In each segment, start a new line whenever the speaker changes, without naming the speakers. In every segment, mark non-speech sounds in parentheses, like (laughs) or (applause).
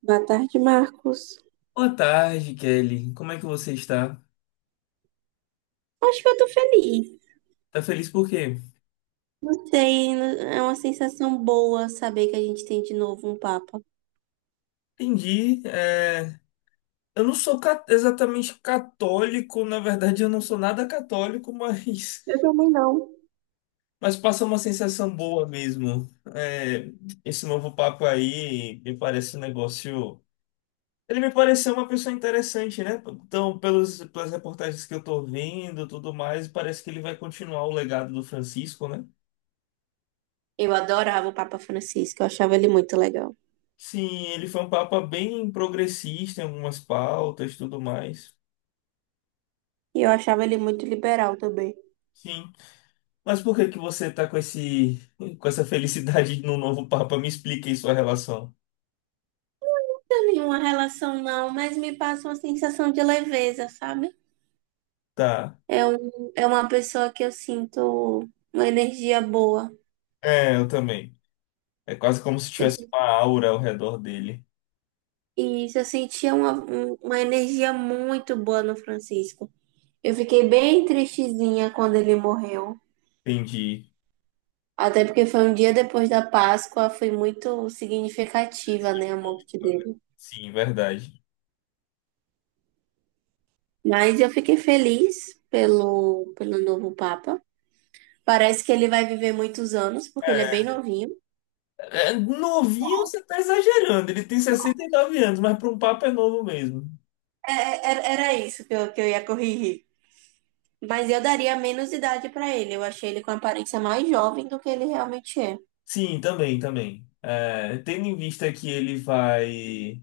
Boa tarde, Marcos.
Boa tarde, Kelly. Como é que você está?
Acho que eu tô feliz.
Tá feliz por quê?
Não sei, é uma sensação boa saber que a gente tem de novo um Papa.
Entendi. Eu não sou exatamente católico. Na verdade, eu não sou nada católico, (laughs) mas,
Eu também não.
mas passa uma sensação boa mesmo. É, Esse novo papo aí me parece um negócio. Ele me pareceu uma pessoa interessante, né? Então, pelas reportagens que eu tô vendo, tudo mais, parece que ele vai continuar o legado do Francisco, né?
Eu adorava o Papa Francisco, eu achava ele muito legal.
Sim, ele foi um papa bem progressista em algumas pautas, tudo mais.
E eu achava ele muito liberal também.
Sim. Mas por que que você tá com essa felicidade no novo Papa? Me explique aí sua relação.
Não tem nenhuma relação, não, mas me passa uma sensação de leveza, sabe?
Tá.
É uma pessoa que eu sinto uma energia boa.
É, eu também. É quase como se
Eu,
tivesse uma aura ao redor dele.
eu sentia uma energia muito boa no Francisco. Eu fiquei bem tristezinha quando ele morreu.
Entendi.
Até porque foi um dia depois da Páscoa, foi muito
É
significativa, né, a morte
simbólico, né?
dele.
Sim, verdade.
Mas eu fiquei feliz pelo novo Papa. Parece que ele vai viver muitos anos, porque ele é bem novinho.
É, novinho você tá exagerando. Ele tem 69 anos, mas para um Papa é novo mesmo.
É, era isso que eu ia corrigir. Mas eu daria menos idade para ele. Eu achei ele com aparência mais jovem do que ele realmente é.
Sim, também, também. É, tendo em vista que ele vai,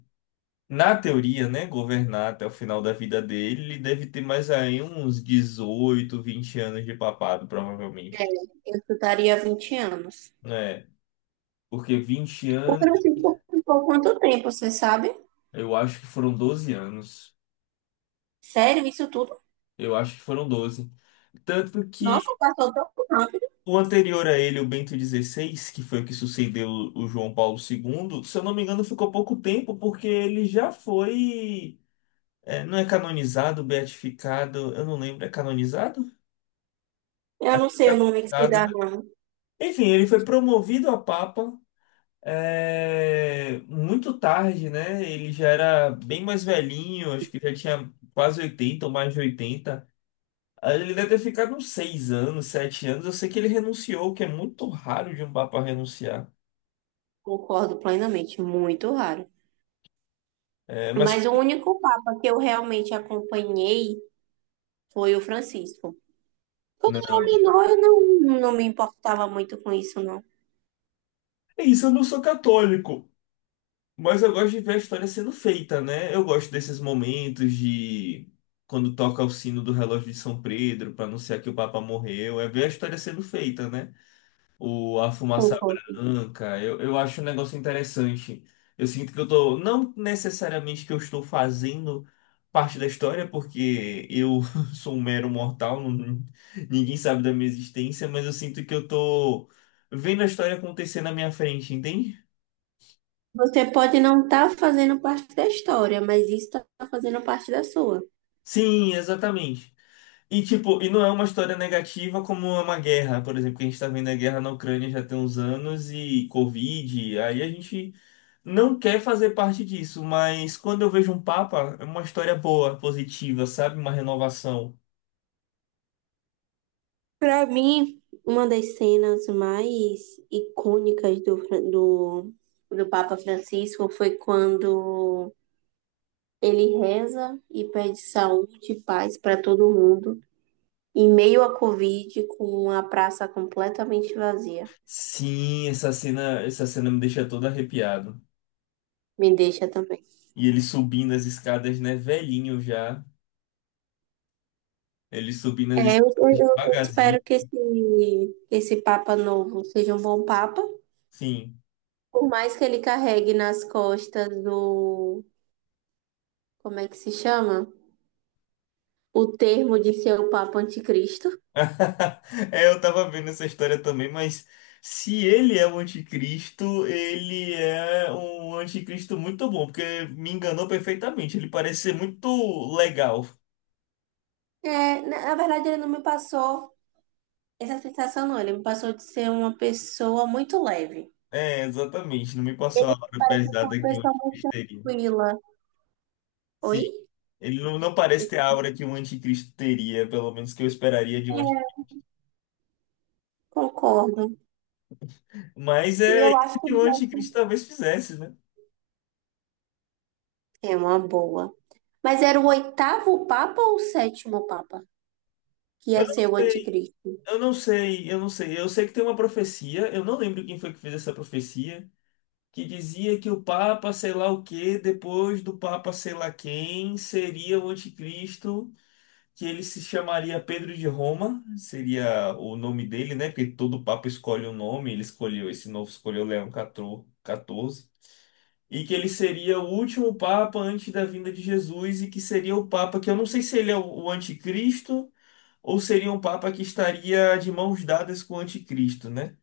na teoria, né, governar até o final da vida dele, ele deve ter mais aí uns 18, 20 anos de papado, provavelmente.
Eu chutaria 20 anos.
É, porque 20
O
anos,
Francisco ficou quanto tempo, você sabe?
eu acho que foram 12 anos.
Sério, isso tudo?
Eu acho que foram 12. Tanto
Nossa,
que
passou tão rápido.
o anterior a ele, o Bento XVI, que foi o que sucedeu o João Paulo II, se eu não me engano, ficou pouco tempo, porque ele já foi. Não é canonizado, beatificado, eu não lembro, é canonizado?
Eu
Acho
não
que
sei
é
o nome que se
canonizado,
dá,
né?
não.
Enfim, ele foi promovido a Papa muito tarde, né? Ele já era bem mais velhinho, acho que já tinha quase 80 ou mais de oitenta. Ele deve ter ficado uns 6 anos, 7 anos. Eu sei que ele renunciou, o que é muito raro de um Papa renunciar.
Concordo plenamente, muito raro.
Eh, mas
Mas o
que-
único papa que eu realmente acompanhei foi o Francisco. Quando eu era
Não.
menor, eu não me importava muito com isso, não.
É isso, eu não sou católico, mas eu gosto de ver a história sendo feita, né? Eu gosto desses momentos de quando toca o sino do relógio de São Pedro para anunciar que o Papa morreu, é ver a história sendo feita, né? A fumaça
Concordo.
branca. Eu acho um negócio interessante. Eu sinto que eu tô, não necessariamente que eu estou fazendo parte da história, porque eu (laughs) sou um mero mortal. Ninguém sabe da minha existência, mas eu sinto que eu tô vendo a história acontecer na minha frente, entende?
Você pode não estar fazendo parte da história, mas isso está fazendo parte da sua.
Sim, exatamente. E tipo, e não é uma história negativa como é uma guerra, por exemplo, que a gente tá vendo a guerra na Ucrânia já tem uns anos e Covid, aí a gente não quer fazer parte disso, mas quando eu vejo um Papa, é uma história boa, positiva, sabe? Uma renovação.
Para mim, uma das cenas mais icônicas do Papa Francisco foi quando ele reza e pede saúde e paz para todo mundo, em meio à Covid, com a praça completamente vazia.
Sim, essa cena me deixa todo arrepiado.
Me deixa também.
E ele subindo as escadas, né? Velhinho já. Ele subindo as escadas
Eu
devagarzinho.
espero que esse Papa novo seja um bom Papa,
Sim.
por mais que ele carregue nas costas do. Como é que se chama? O termo de ser o Papa Anticristo.
(laughs) É, eu tava vendo essa história também, mas se ele é o anticristo, ele é um anticristo muito bom, porque me enganou perfeitamente. Ele parece ser muito legal.
É, na verdade, ele não me passou essa sensação, não. Ele me passou de ser uma pessoa muito leve.
É, exatamente. Não me passou a
Ele
aura
é uma
pesada que o
pessoa
anticristo
muito
teria.
tranquila. Oi?
Sim, ele não parece
Eu
ter a aura que um anticristo teria, pelo menos que eu esperaria de um anticristo.
é, concordo.
Mas
E
é
eu
isso
acho que
que o anticristo talvez fizesse, né?
é uma boa. Mas era o oitavo Papa ou o sétimo Papa que
Eu,
ia ser o anticristo?
eu não sei, eu não sei. Eu sei que tem uma profecia, eu não lembro quem foi que fez essa profecia, que dizia que o Papa sei lá o quê, depois do Papa sei lá quem, seria o anticristo. Que ele se chamaria Pedro de Roma, seria o nome dele, né? Porque todo papa escolhe um nome, ele escolheu esse novo, escolheu Leão 14, e que ele seria o último papa antes da vinda de Jesus e que seria o papa que eu não sei se ele é o anticristo ou seria um papa que estaria de mãos dadas com o anticristo, né?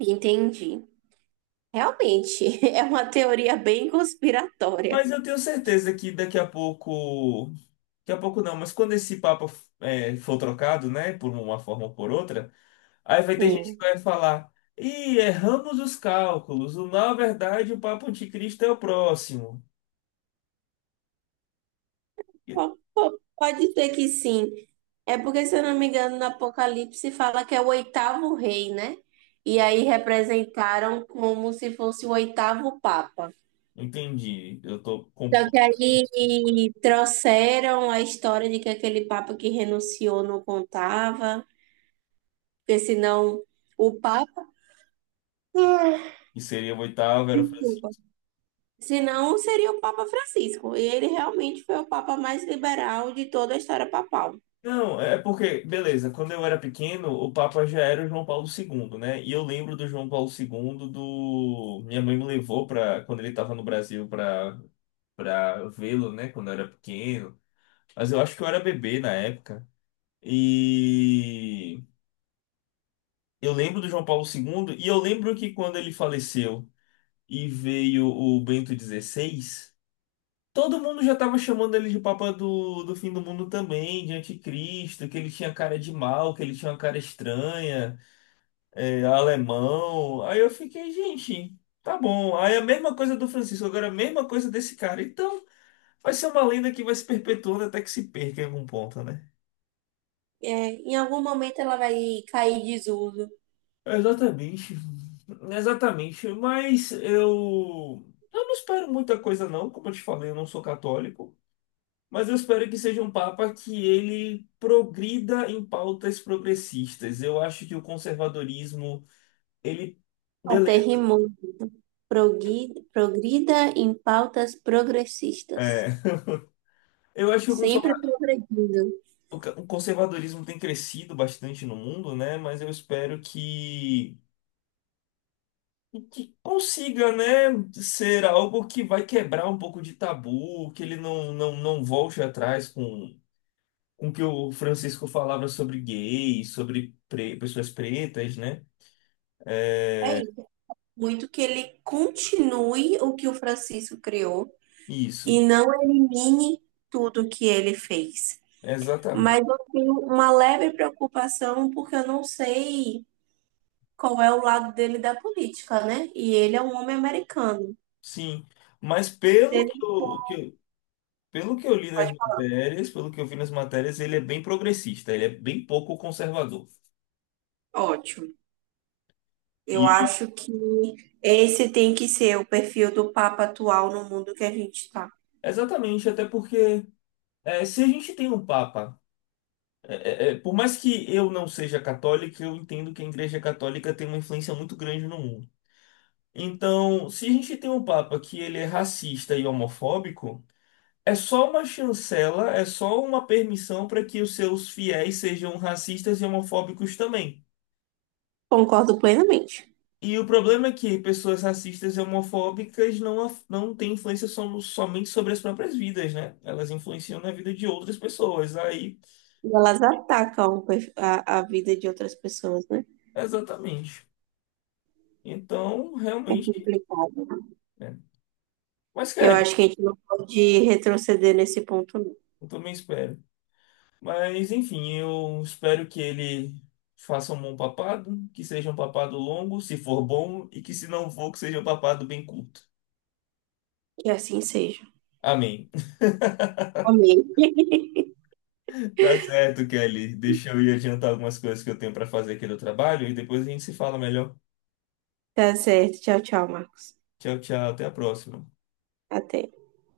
Entendi. Realmente, (laughs) é uma teoria bem conspiratória.
Mas eu tenho certeza que daqui a pouco não, mas quando esse papa for trocado, né, por uma forma ou por outra. Aí vai ter gente que
Sim.
vai falar: Ih, erramos os cálculos. Na verdade, o Papa Anticristo é o próximo. E-
Pode ser que sim. É porque, se eu não me engano, no Apocalipse fala que é o oitavo rei, né? E aí representaram como se fosse o oitavo papa.
Entendi. Eu tô
Só
com
que aí trouxeram a história de que aquele papa que renunciou não contava, porque senão o papa,
que seria o oitavo, era o Francisco.
desculpa, senão seria o Papa Francisco. E ele realmente foi o papa mais liberal de toda a história papal.
Não, é porque, beleza, quando eu era pequeno, o Papa já era o João Paulo II, né? E eu lembro do João Paulo II do. Minha mãe me levou para quando ele estava no Brasil para vê-lo, né? Quando eu era pequeno. Mas eu acho que eu era bebê na época. E eu lembro do João Paulo II e eu lembro que quando ele faleceu e veio o Bento XVI, todo mundo já estava chamando ele de Papa do fim do mundo também, de anticristo, que ele tinha cara de mal, que ele tinha uma cara estranha, é, alemão. Aí eu fiquei, gente, tá bom. Aí a mesma coisa do Francisco, agora a mesma coisa desse cara. Então vai ser uma lenda que vai se perpetuando até que se perca em algum ponto, né?
É, em algum momento ela vai cair em desuso.
Exatamente. Exatamente. Mas eu não espero muita coisa, não. Como eu te falei, eu não sou católico. Mas eu espero que seja um papa que ele progrida em pautas progressistas. Eu acho que o conservadorismo, ele.
Até
Beleza.
rimou. Progrida em pautas progressistas.
É. Eu acho que
Sempre progredindo.
o conservadorismo tem crescido bastante no mundo, né? Mas eu espero que consiga, né, ser algo que vai quebrar um pouco de tabu, que ele não, não, não volte atrás com o que o Francisco falava sobre gays, sobre pessoas pretas, né?
É isso. Muito que ele continue o que o Francisco criou, e
Isso,
não elimine tudo que ele fez.
exatamente.
Mas eu tenho uma leve preocupação porque eu não sei qual é o lado dele da política, né? E ele é um homem americano.
Sim, mas
Ele
pelo que eu li nas
pode...
matérias, pelo que eu vi nas matérias, ele é bem progressista, ele é bem pouco conservador.
Ótimo. Eu
E
acho que esse tem que ser o perfil do Papa atual no mundo que a gente está.
exatamente, até porque se a gente tem um papa É, por mais que eu não seja católico, eu entendo que a Igreja Católica tem uma influência muito grande no mundo. Então, se a gente tem um Papa que ele é racista e homofóbico, é só uma chancela, é só uma permissão para que os seus fiéis sejam racistas e homofóbicos também.
Concordo plenamente.
E o problema é que pessoas racistas e homofóbicas não têm influência somente sobre as próprias vidas, né? Elas influenciam na vida de outras pessoas. Aí,
E elas atacam a vida de outras pessoas, né?
exatamente. Então,
É
realmente,
complicado.
né? Mas,
Eu
cara,
acho que a gente não pode retroceder nesse ponto, não.
eu também espero. Mas, enfim, eu espero que ele faça um bom papado, que seja um papado longo, se for bom, e que se não for, que seja um papado bem curto.
Que assim seja.
Amém. (laughs)
Amém.
Tá certo, Kelly. Deixa eu ir adiantar algumas coisas que eu tenho para fazer aqui no trabalho e depois a gente se fala melhor.
Tá certo. Tchau, tchau, Marcos.
Tchau, tchau. Até a próxima.
Até.